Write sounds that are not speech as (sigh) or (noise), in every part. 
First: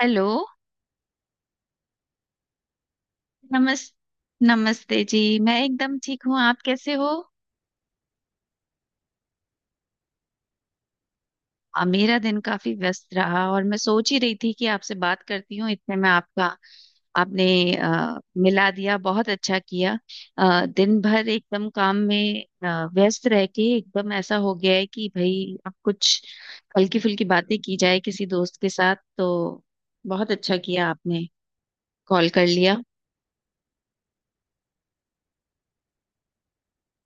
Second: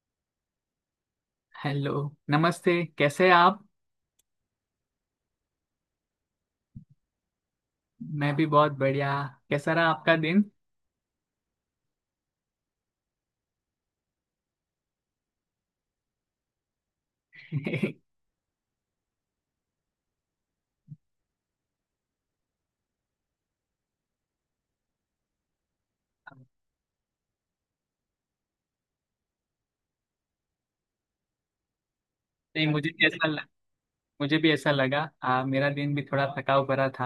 Hello. Hello. नमस्ते। कैसे हैं आप? नमस नमस्ते जी। मैं एकदम ठीक हूँ, आप कैसे हो? मैं भी बहुत बढ़िया। कैसा रहा आपका दिन? मेरा दिन काफी व्यस्त रहा और मैं सोच ही रही थी कि आपसे बात करती हूँ, इतने में आपका आपने (laughs) नहीं। मिला दिया, बहुत अच्छा किया। दिन भर एकदम काम में व्यस्त रह के एकदम ऐसा हो गया है कि भाई अब कुछ हल्की फुल्की बातें की जाए किसी दोस्त के साथ, तो बहुत अच्छा किया आपने, कॉल कर लिया। मुझे भी ऐसा लग, मुझे भी ऐसा लगा। मेरा दिन भी थोड़ा थकाव भरा था।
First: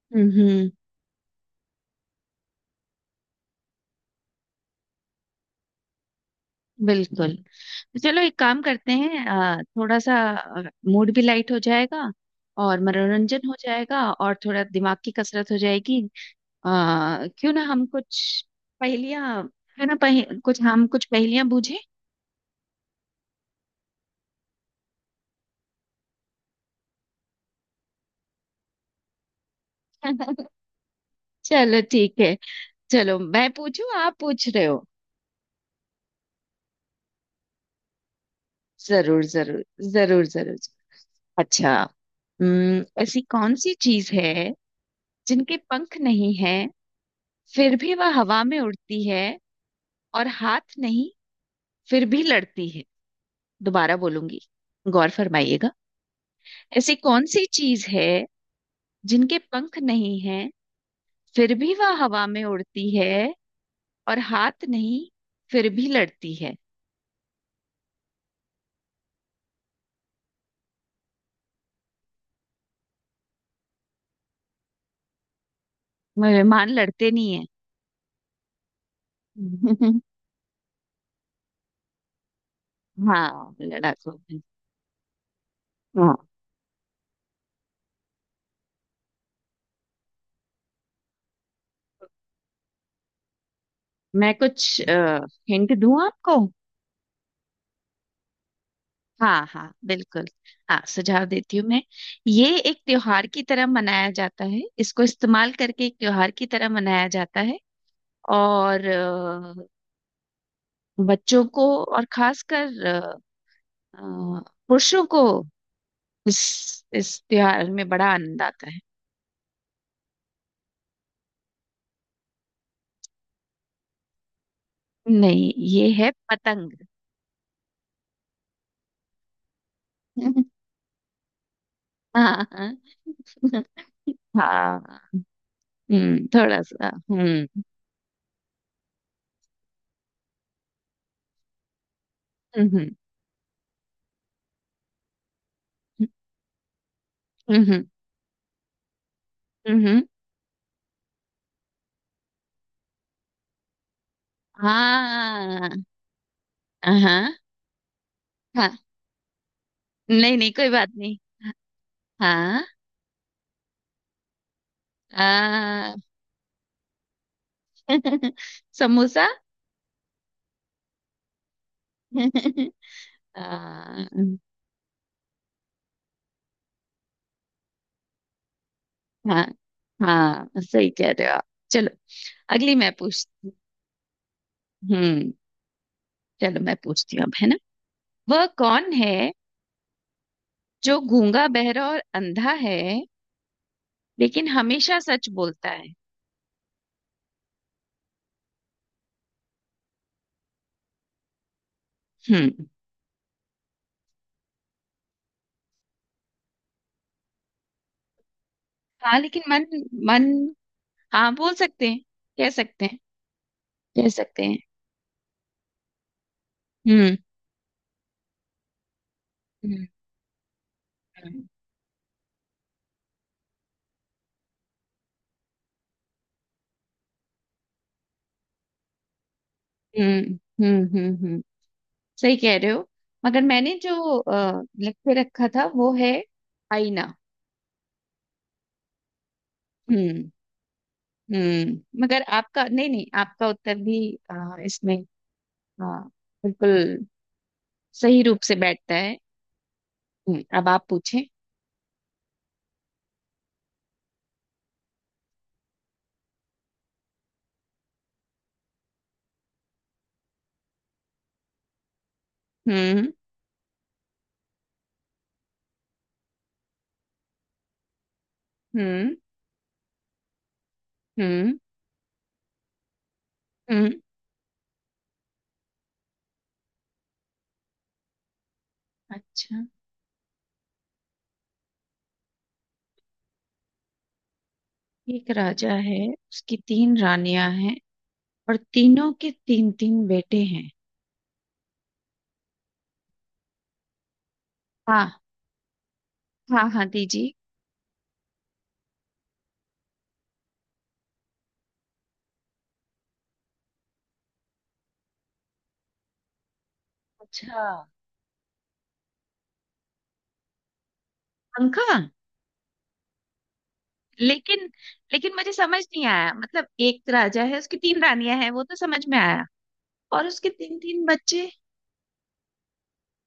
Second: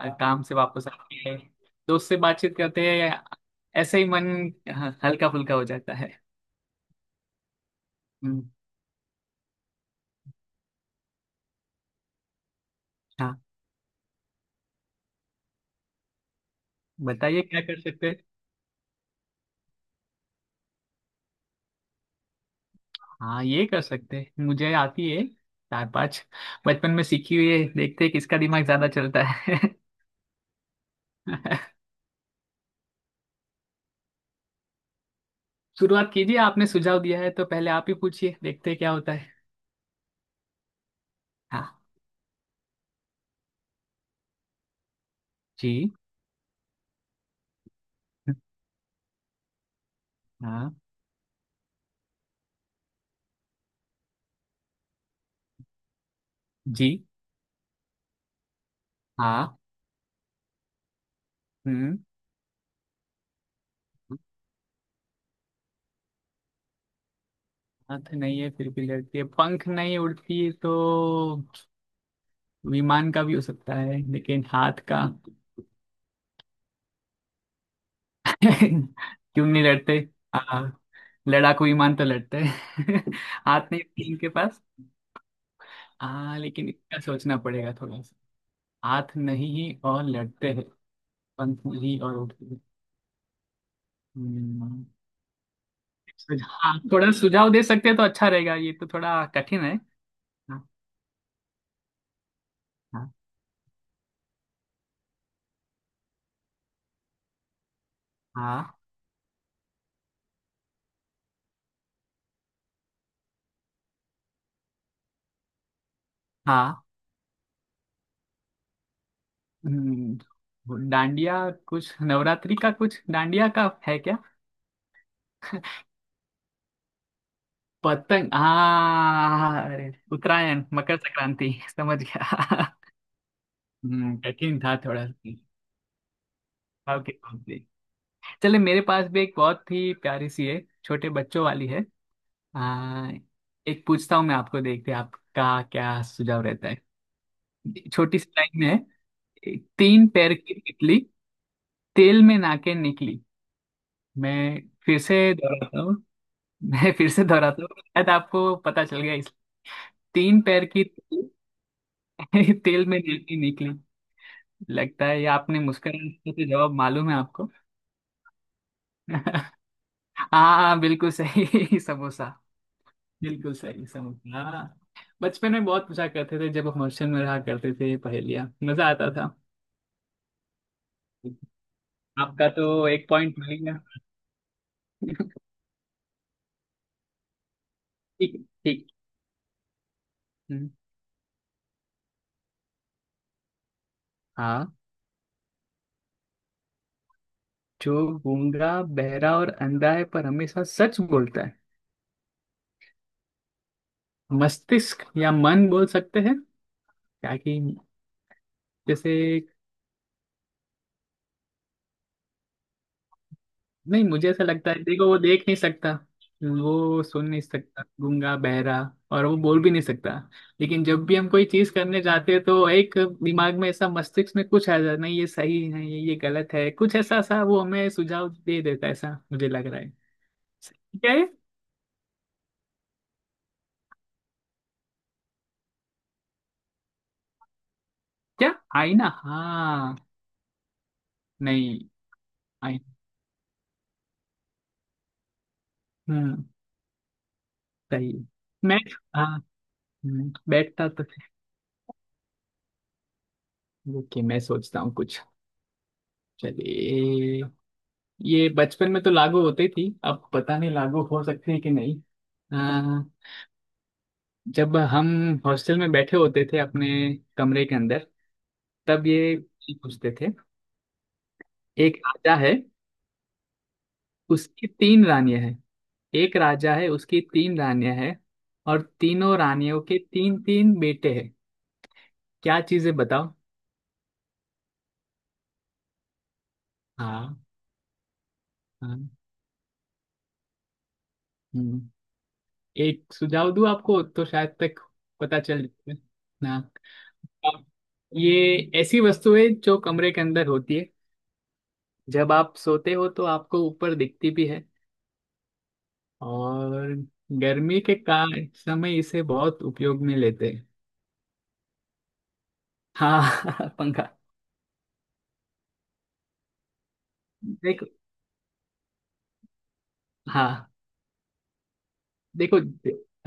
हम्म। काम से हम्म। वापस आके दोस्त से बातचीत करते हैं, ऐसे ही मन हल्का फुल्का हो जाता है। बिल्कुल। चलो एक हम्म। काम करते हैं, थोड़ा सा मूड भी लाइट हो जाएगा और हाँ मनोरंजन हो जाएगा और थोड़ा दिमाग की कसरत हो जाएगी। बताइए क्यों क्या ना कर हम सकते हैं। कुछ पहेलियां, क्यों ना कुछ हम कुछ पहेलियां बूझे। हाँ ये कर सकते हैं। मुझे आती है चार पांच, बचपन में सीखी हुई है। देखते हैं किसका दिमाग ज्यादा चलता है। (laughs) (laughs) चलो ठीक है। चलो मैं पूछूं, आप पूछ रहे हो? शुरुआत कीजिए, आपने सुझाव दिया है तो पहले आप ही पूछिए, देखते हैं क्या होता जरूर है। जरूर। जरूर जरूर। अच्छा। हाँ ऐसी कौन सी चीज है जिनके जी। पंख नहीं है फिर भी वह हवा में उड़ती है, और हाँ हाथ नहीं फिर भी लड़ती है। दोबारा बोलूंगी, गौर फरमाइएगा। जी। ऐसी कौन सी चीज है जिनके हाँ। पंख नहीं हैं फिर भी वह हम्म। हवा में उड़ती है, और हाथ नहीं फिर भी लड़ती है? हाथ नहीं है फिर भी लड़ती है, पंख नहीं उड़ती, तो विमान का भी हो सकता है लेकिन हाथ का? मेहमान लड़ते नहीं है। (laughs) क्यों नहीं लड़ते? (laughs) हाँ लड़ाकू विमान तो लड़ते हैं। (laughs) हाँ, हाथ नहीं है लड़ाकू इनके है। पास। हाँ। हाँ लेकिन इसका सोचना पड़ेगा थोड़ा सा। हाथ नहीं और लड़ते हैं, पंख नहीं और उड़ते हैं। मैं कुछ हम्म। हिंट दूं आपको? सुझाव थोड़ा सुझाव दे सकते हैं तो अच्छा रहेगा, ये तो थोड़ा हाँ कठिन हाँ है। बिल्कुल। हाँ हाँ सुझाव देती हूँ मैं। ये एक हाँ। त्योहार की तरह मनाया जाता है, इसको इस्तेमाल करके एक त्योहार की तरह मनाया जाता है। हाँ। और बच्चों को और खासकर अ, पुरुषों को हाँ। इस त्योहार में बड़ा आनंद आता है। हम्म। वो डांडिया कुछ, नवरात्रि का कुछ डांडिया का है क्या? नहीं, ये है पतंग। पतंग? हाँ अरे उत्तरायण (laughs) मकर संक्रांति समझ हाँ गया। हाँ। कठिन था हाँ। थोड़ा सुझाव थोड़ा सा। के तौर पे। हम्म। चले, मेरे पास भी एक बहुत ही प्यारी सी है, छोटे बच्चों वाली है। हम्म। आ, एक पूछता हूँ मैं आपको, देखते हैं आपका क्या सुझाव रहता है। हम्म। छोटी सी लाइन में है। हम्म। हम्म। तीन पैर की तितली, तेल में नाके निकली। मैं फिर से दोहराता हाँ। हूँ। मैं फिर से हाँ। दोहराता हूँ, शायद आपको हाँ। पता चल गया इस। नहीं तीन नहीं, पैर कोई की बात नहीं। तितली, (laughs) हाँ। तेल में नाके निकली। लगता है ये, आपने आ, मुस्कुराने से जवाब मालूम है आपको। (laughs) समोसा। (laughs) हाँ। हाँ, बिल्कुल सही। (laughs) समोसा। बिल्कुल सही समोसा। हाँ। हाँ। हाँ। बचपन में बहुत पूछा करते थे, जब हम हॉस्टल में रहा करते थे पहेलियाँ, मजा आता था। हाँ। हाँ सही कह रहे हो आप। चलो आपका तो अगली मैं एक पॉइंट पूछती। मिल गया। हम्म। (laughs) चलो मैं पूछती हूँ अब, है ना? ठीक है, वह ठीक कौन है है। हम्म। जो गूंगा बहरा और अंधा है लेकिन हाँ, हमेशा सच बोलता है? जो गूंगा बहरा और अंधा है पर हमेशा सच बोलता है, हम्म। मस्तिष्क या मन बोल सकते हैं, ताकि हाँ लेकिन जैसे। मन। मन। हाँ, बोल सकते हैं। कह सकते हैं। नहीं, कह मुझे सकते ऐसा हैं। लगता है, देखो वो देख नहीं सकता, वो हम्म। सुन नहीं सकता, गूंगा बहरा, और वो बोल भी नहीं हम्म सकता। लेकिन जब भी हम कोई चीज करने जाते हैं तो एक दिमाग में ऐसा, मस्तिष्क में कुछ आ जाता है, नहीं ये सही है, ये गलत है, कुछ ऐसा सा वो हमें सुझाव दे देता है, ऐसा मुझे लग रहा है। हम्म हम्म। क्या हम्म। है? सही कह रहे हो। मगर मैंने जो लिख के रखा था वो है आईना। क्या? आईना? हाँ। हम्म। नहीं। हम्म, मगर आपका, आई। नहीं नहीं, आपका उत्तर भी अ, इसमें अ, हम्म। बिल्कुल सही सही है। रूप से मैं। बैठता है। हाँ। अब आप बैठता तो। पूछे। ओके, मैं सोचता हूँ कुछ। चलिए। ये बचपन में तो लागू होती थी, अब पता नहीं लागू हो सकती है कि नहीं। आ, हम्म। जब हम हॉस्टल में बैठे होते थे अपने कमरे के अंदर, तब हम्म। ये पूछते थे। हम्म। एक राजा है, हम्म। उसकी तीन रानियां हैं। एक राजा है, उसकी तीन रानियां हैं, और तीनों अच्छा। रानियों के तीन तीन बेटे हैं। क्या चीजें बताओ? एक राजा है, उसकी तीन हाँ। रानियां हैं, और हाँ। तीनों के तीन तीन बेटे हैं। हम्म। एक सुझाव दूं आपको तो शायद तक हाँ पता चल ना। हाँ हाँ दीजिए। आप- ये ऐसी वस्तु है जो कमरे के अंदर होती है, जब आप सोते हो तो आपको ऊपर दिखती भी है, और अच्छा। अच्छा। गर्मी के का समय इसे बहुत उपयोग में लेते हैं। पंखा। हाँ (laughs) पंखा। लेकिन लेकिन मुझे समझ नहीं आया, मतलब एक राजा है उसकी देखो। तीन रानियां हैं वो तो समझ में आया, और उसके हाँ तीन तीन बच्चे? देखो,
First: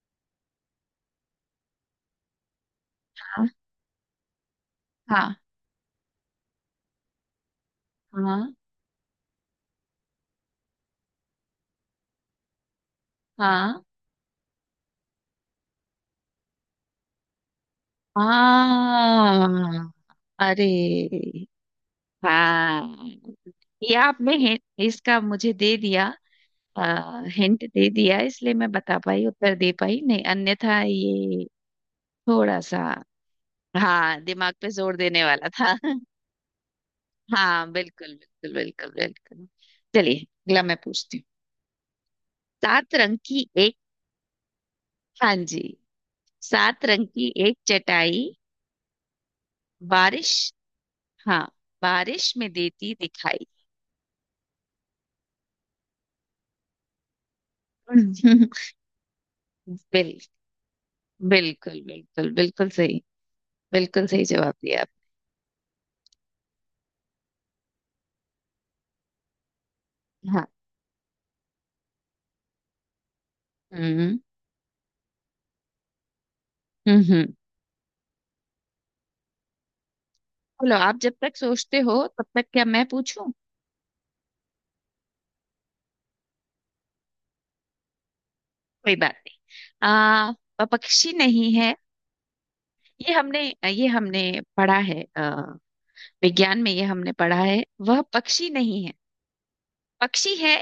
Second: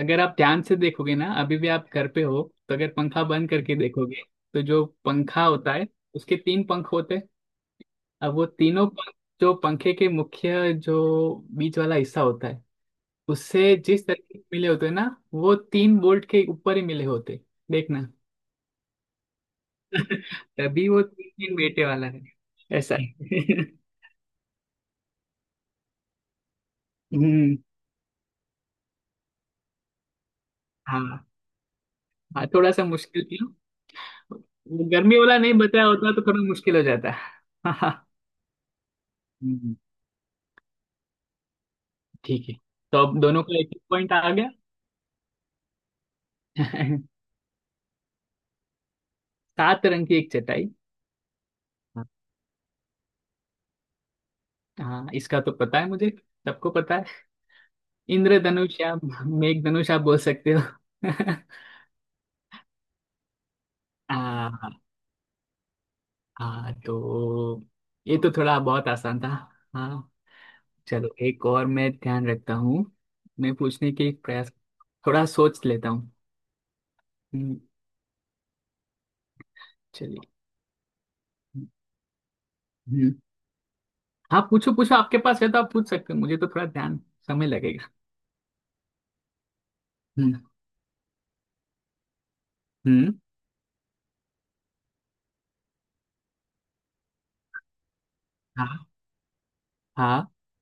अगर आप ध्यान से देखोगे ना, अभी भी आप घर पे हो, तो अगर पंखा हाँ। बंद करके देखोगे, तो जो हाँ। पंखा होता है उसके तीन पंख होते हैं। अब वो हाँ। तीनों पंख, जो पंखे के मुख्य जो बीच वाला हिस्सा होता है उससे हाँ। जिस तरीके से मिले होते हैं ना, वो तीन बोल्ट के ऊपर ही मिले होते, देखना। हाँ। (laughs) अरे तभी वो तीन तीन बेटे वाला है। ऐसा हाँ। है। (laughs) ये आपने इसका मुझे दे दिया, हम्म। हिंट दे दिया, इसलिए मैं बता पाई, उत्तर दे पाई, नहीं अन्यथा हाँ। ये हाँ, थोड़ा थोड़ा सा। सा मुश्किल थी। हाँ दिमाग पे वो जोर गर्मी देने वाला वाला नहीं था। बताया (laughs) होता तो थोड़ा मुश्किल हो जाता। हाँ बिल्कुल (laughs) बिल्कुल बिल्कुल बिल्कुल। हम्म। चलिए अगला मैं पूछती हूँ। ठीक है, सात तो रंग अब की दोनों का एक एक। एक पॉइंट आ गया। हाँ जी। सात रंग की (laughs) एक चटाई, सात रंग की एक बारिश, चटाई। हाँ, बारिश में देती दिखाई। हाँ, इसका तो पता है मुझे, सबको पता है। (laughs) इंद्रधनुष, या मेघ धनुष आप बिल बोल सकते हो। (laughs) बिल्कुल बिल्कुल बिल्कुल सही। बिल्कुल सही जवाब हाँ। दिया हाँ तो ये तो थोड़ा बहुत आसान था। हाँ। आप। चलो, एक और मैं ध्यान रखता हूँ, मैं पूछने के हम्म। प्रयास, थोड़ा सोच लेता हूँ। हम्म। हम्म। चलिए। चलो आप जब तक सोचते हो तब तक क्या मैं हम्म। पूछूं? हाँ पूछो पूछो, आपके पास है तो आप पूछ सकते हो, मुझे तो थोड़ा ध्यान, समय लगेगा। कोई बात नहीं। आ हम्म। पक्षी नहीं है। हम्म। ये हमने ये हमने पढ़ा है, विज्ञान में ये हमने पढ़ा है, वह पक्षी नहीं हाँ। है। हाँ पक्षी है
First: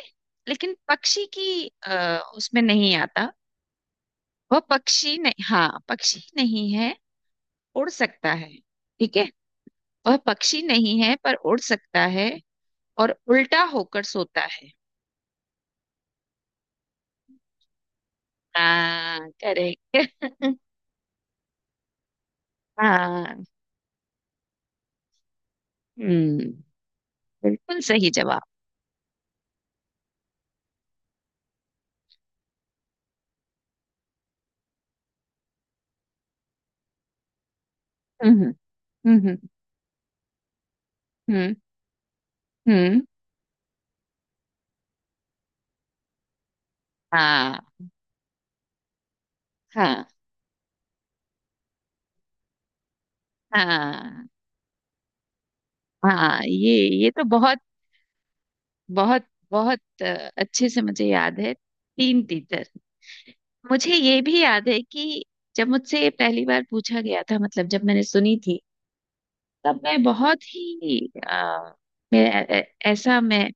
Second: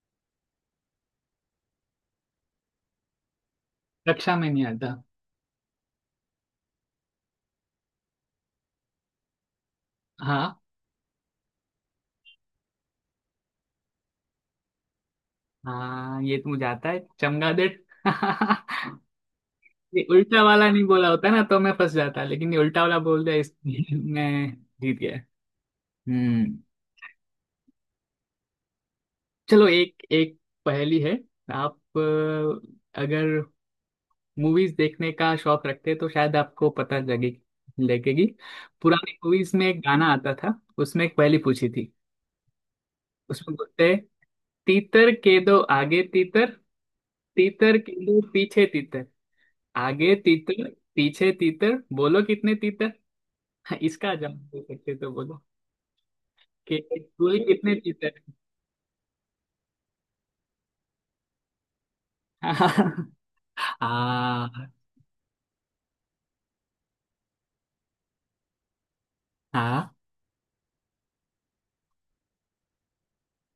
लेकिन पक्षी की उसमें नहीं आता। कक्षा में वह नहीं आता। पक्षी नहीं, हाँ पक्षी नहीं है। उड़ सकता है, ठीक है? वह हाँ। पक्षी नहीं है पर उड़ सकता है, और उल्टा होकर सोता है। हाँ, ये तो मुझे आता है, चमगादड़। (laughs) हाँ करेक्ट। ये उल्टा (laughs) वाला नहीं बोला होता ना तो मैं फंस जाता, लेकिन ये उल्टा वाला बोल दिया हाँ। इसलिए (laughs) मैं जीत गया। हम्म। हम्म। बिल्कुल सही जवाब। चलो, एक एक पहेली है। आप अगर मूवीज देखने का शौक रखते हैं तो शायद आपको पता लगे, लगेगी। हम्म। पुरानी हम्म। मूवीज में एक गाना आता था, उसमें एक पहेली हम्म। पूछी थी। हम्म। उसमें बोलते हैं: तीतर के दो आगे तीतर, हाँ। तीतर के दो पीछे तीतर, हाँ। आगे तीतर पीछे तीतर, बोलो कितने तीतर? (laughs) हाँ, इसका हाँ। जवाब दे सकते हो तो बोलो हाँ ये कि ये तो कोई बहुत, कितने पीते हैं। बहुत बहुत अच्छे से मुझे याद है, तीन तीतर। (laughs) मुझे ये भी याद हाँ। है कि जब मुझसे ये पहली बार पूछा गया था, मतलब जब मैंने सुनी थी, तब हाँ। मैं बहुत ही मैं ऐ- ऐ- ऐसा मैं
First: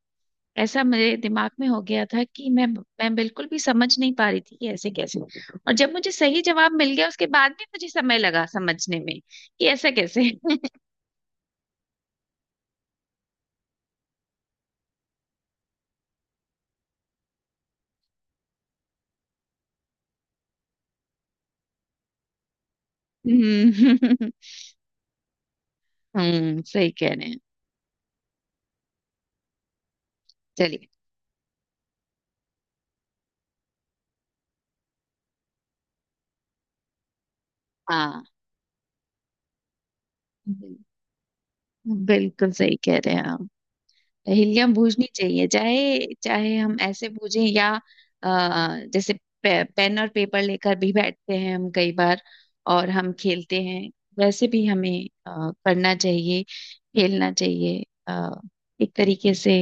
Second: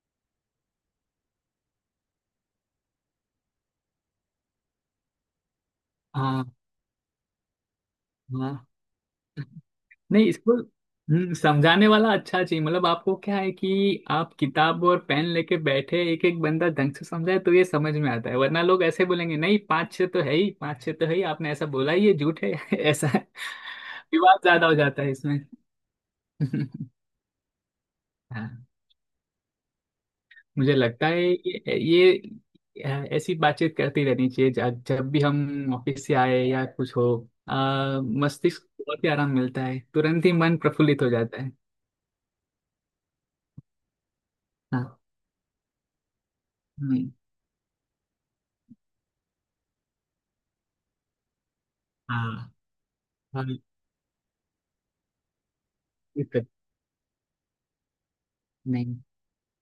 ऐसा मेरे दिमाग में हो गया था कि मैं बिल्कुल भी समझ नहीं पा रही थी कि ऐसे कैसे, और जब मुझे सही हाँ। जवाब मिल गया उसके बाद भी मुझे समय लगा हाँ। समझने में कि ऐसा नहीं, कैसे। इसको (laughs) समझाने वाला अच्छा चाहिए, मतलब आपको क्या है कि आप किताब और पेन लेके बैठे, एक एक बंदा ढंग से समझाए, तो ये समझ में आता है, वरना लोग ऐसे बोलेंगे नहीं, पाँच छः तो है ही, पाँच छः तो है ही, आपने ऐसा बोला ही, ये झूठ है। (laughs) ऐसा हम्म। विवाद ज्यादा हो जाता है इसमें। (laughs) (laughs) सही कह रहे हैं। हाँ, मुझे चलिए लगता है ये ऐसी बातचीत करती रहनी चाहिए, जब जब भी हम ऑफिस से आए या कुछ हो। हाँ मस्तिष्क को बहुत ही आराम मिलता है, तुरंत ही मन प्रफुल्लित हो जाता है। बिल्कुल सही कह रहे हैं आप। हिलियम हाँ। बूझनी चाहिए, चाहे चाहे हम ऐसे नहीं। बूझें या अ, जैसे पेन और पेपर लेकर भी बैठते हैं हम कई बार हाँ। और हम हाँ खेलते हैं। वैसे भी हमें अ, करना चाहिए, दिक्कत खेलना चाहिए। अ, एक नहीं। तरीके से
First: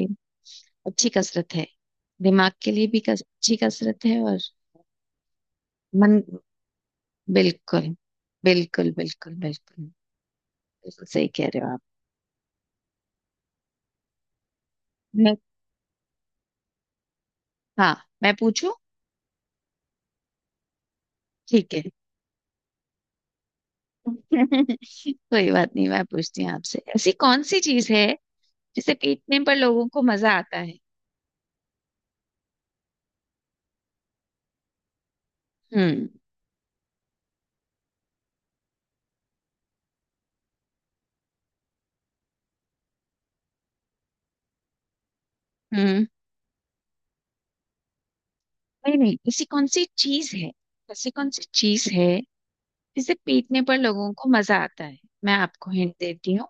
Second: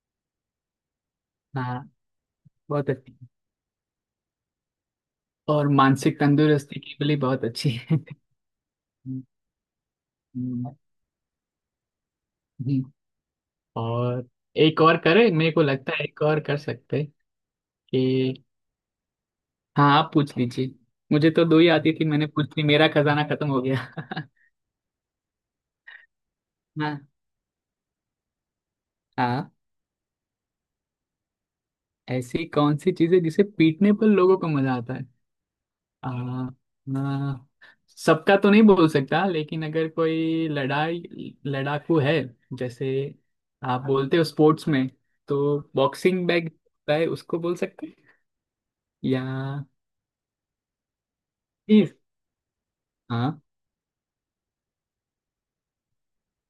अच्छी कसरत है, हाँ दिमाग के लिए बहुत भी अच्छी, अच्छी कसरत है, और और मानसिक मन तंदुरुस्ती के लिए बहुत अच्छी बिल्कुल। है। बिल्कुल हम्म। बिल्कुल बिल्कुल। बिल्कुल सही कह रहे हो आप। हम्म। और एक और करे, मैं, मेरे को लगता है एक और कर सकते हैं हाँ मैं कि। पूछूं? हाँ आप पूछ लीजिए। मुझे तो दो ही ठीक है। आती थी, मैंने पूछ ली, मेरा खजाना खत्म हो गया। (laughs) कोई बात नहीं, मैं पूछती हूँ आपसे। (laughs) हाँ। ऐसी कौन सी चीज है जिसे पीटने हाँ, पर लोगों को मजा आता है? ऐसी कौन सी चीज है जिसे पीटने पर लोगों को मजा आता है? हम्म। आ, आ, सबका तो नहीं बोल सकता, लेकिन अगर कोई लड़ाई लड़ाकू है, जैसे आप बोलते हो स्पोर्ट्स में, तो हम्म। बॉक्सिंग बैग होता है, उसको बोल सकते हैं? नहीं नहीं, या ऐसी कौन सी चीज है, ऐसी कौन सी चीज इस। है जिसे हाँ पीटने पर लोगों को मजा आता है? मैं आपको हिंट देती हूँ।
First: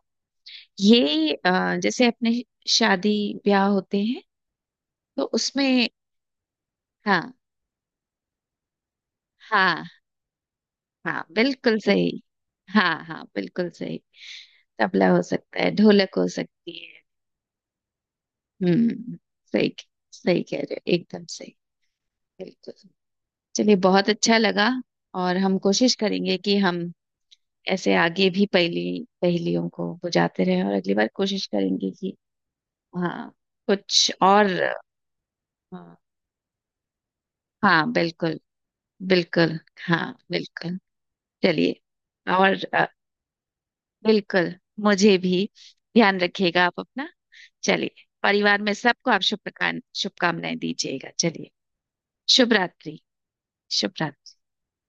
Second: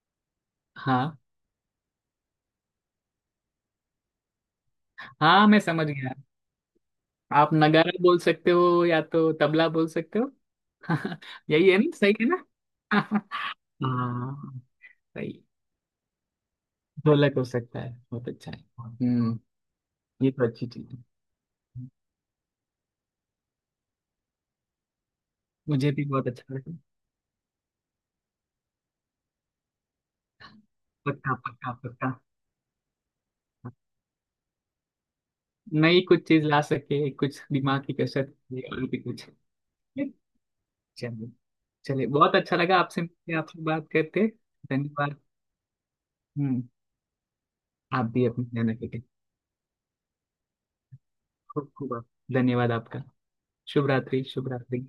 हाँ। ये जैसे अपने शादी ब्याह होते हैं, तो हाँ मैं समझ उसमें। गया। हाँ। आप नगाड़ा बोल सकते हो, या तो तबला हाँ बोल सकते हो। (laughs) हाँ यही है बिल्कुल ना, सही सही। है ना? हाँ हाँ (laughs) बिल्कुल सही। हाँ। तबला हो सही। सकता है, ढोलक हो सकती है। ढोलक हो सकता है, बहुत अच्छा है। हम्म। हम्म। सही। ये सही तो कह अच्छी रहे हो, चीज है। एकदम सही। बिल्कुल। चलिए बहुत अच्छा लगा। और हम मुझे कोशिश भी बहुत करेंगे अच्छा कि लगा। हम ऐसे आगे भी पहेली पहेलियों को बुझाते रहें, और अगली बार पक्का कोशिश पक्का करेंगे पक्का। कि हाँ, कुछ और। हाँ। नई कुछ चीज ला सके, कुछ दिमाग हाँ, की कसरत, बिल्कुल। ये और भी कुछ। बिल्कुल। हाँ। बिल्कुल। चलिए। चलिए। चलिए, बहुत और अच्छा लगा आपसे मिलके, आपसे बात करके, बिल्कुल, धन्यवाद। मुझे भी। ध्यान हम्म। रखिएगा आप अपना। चलिए आप भी अपनी परिवार ध्यान में रखें, सबको आप शुभकामनाएं दीजिएगा। चलिए खूब खूब। आप- शुभ धन्यवाद रात्रि। आपका। शुभ शुभ रात्रि। रात्रि। शुभ रात्रि।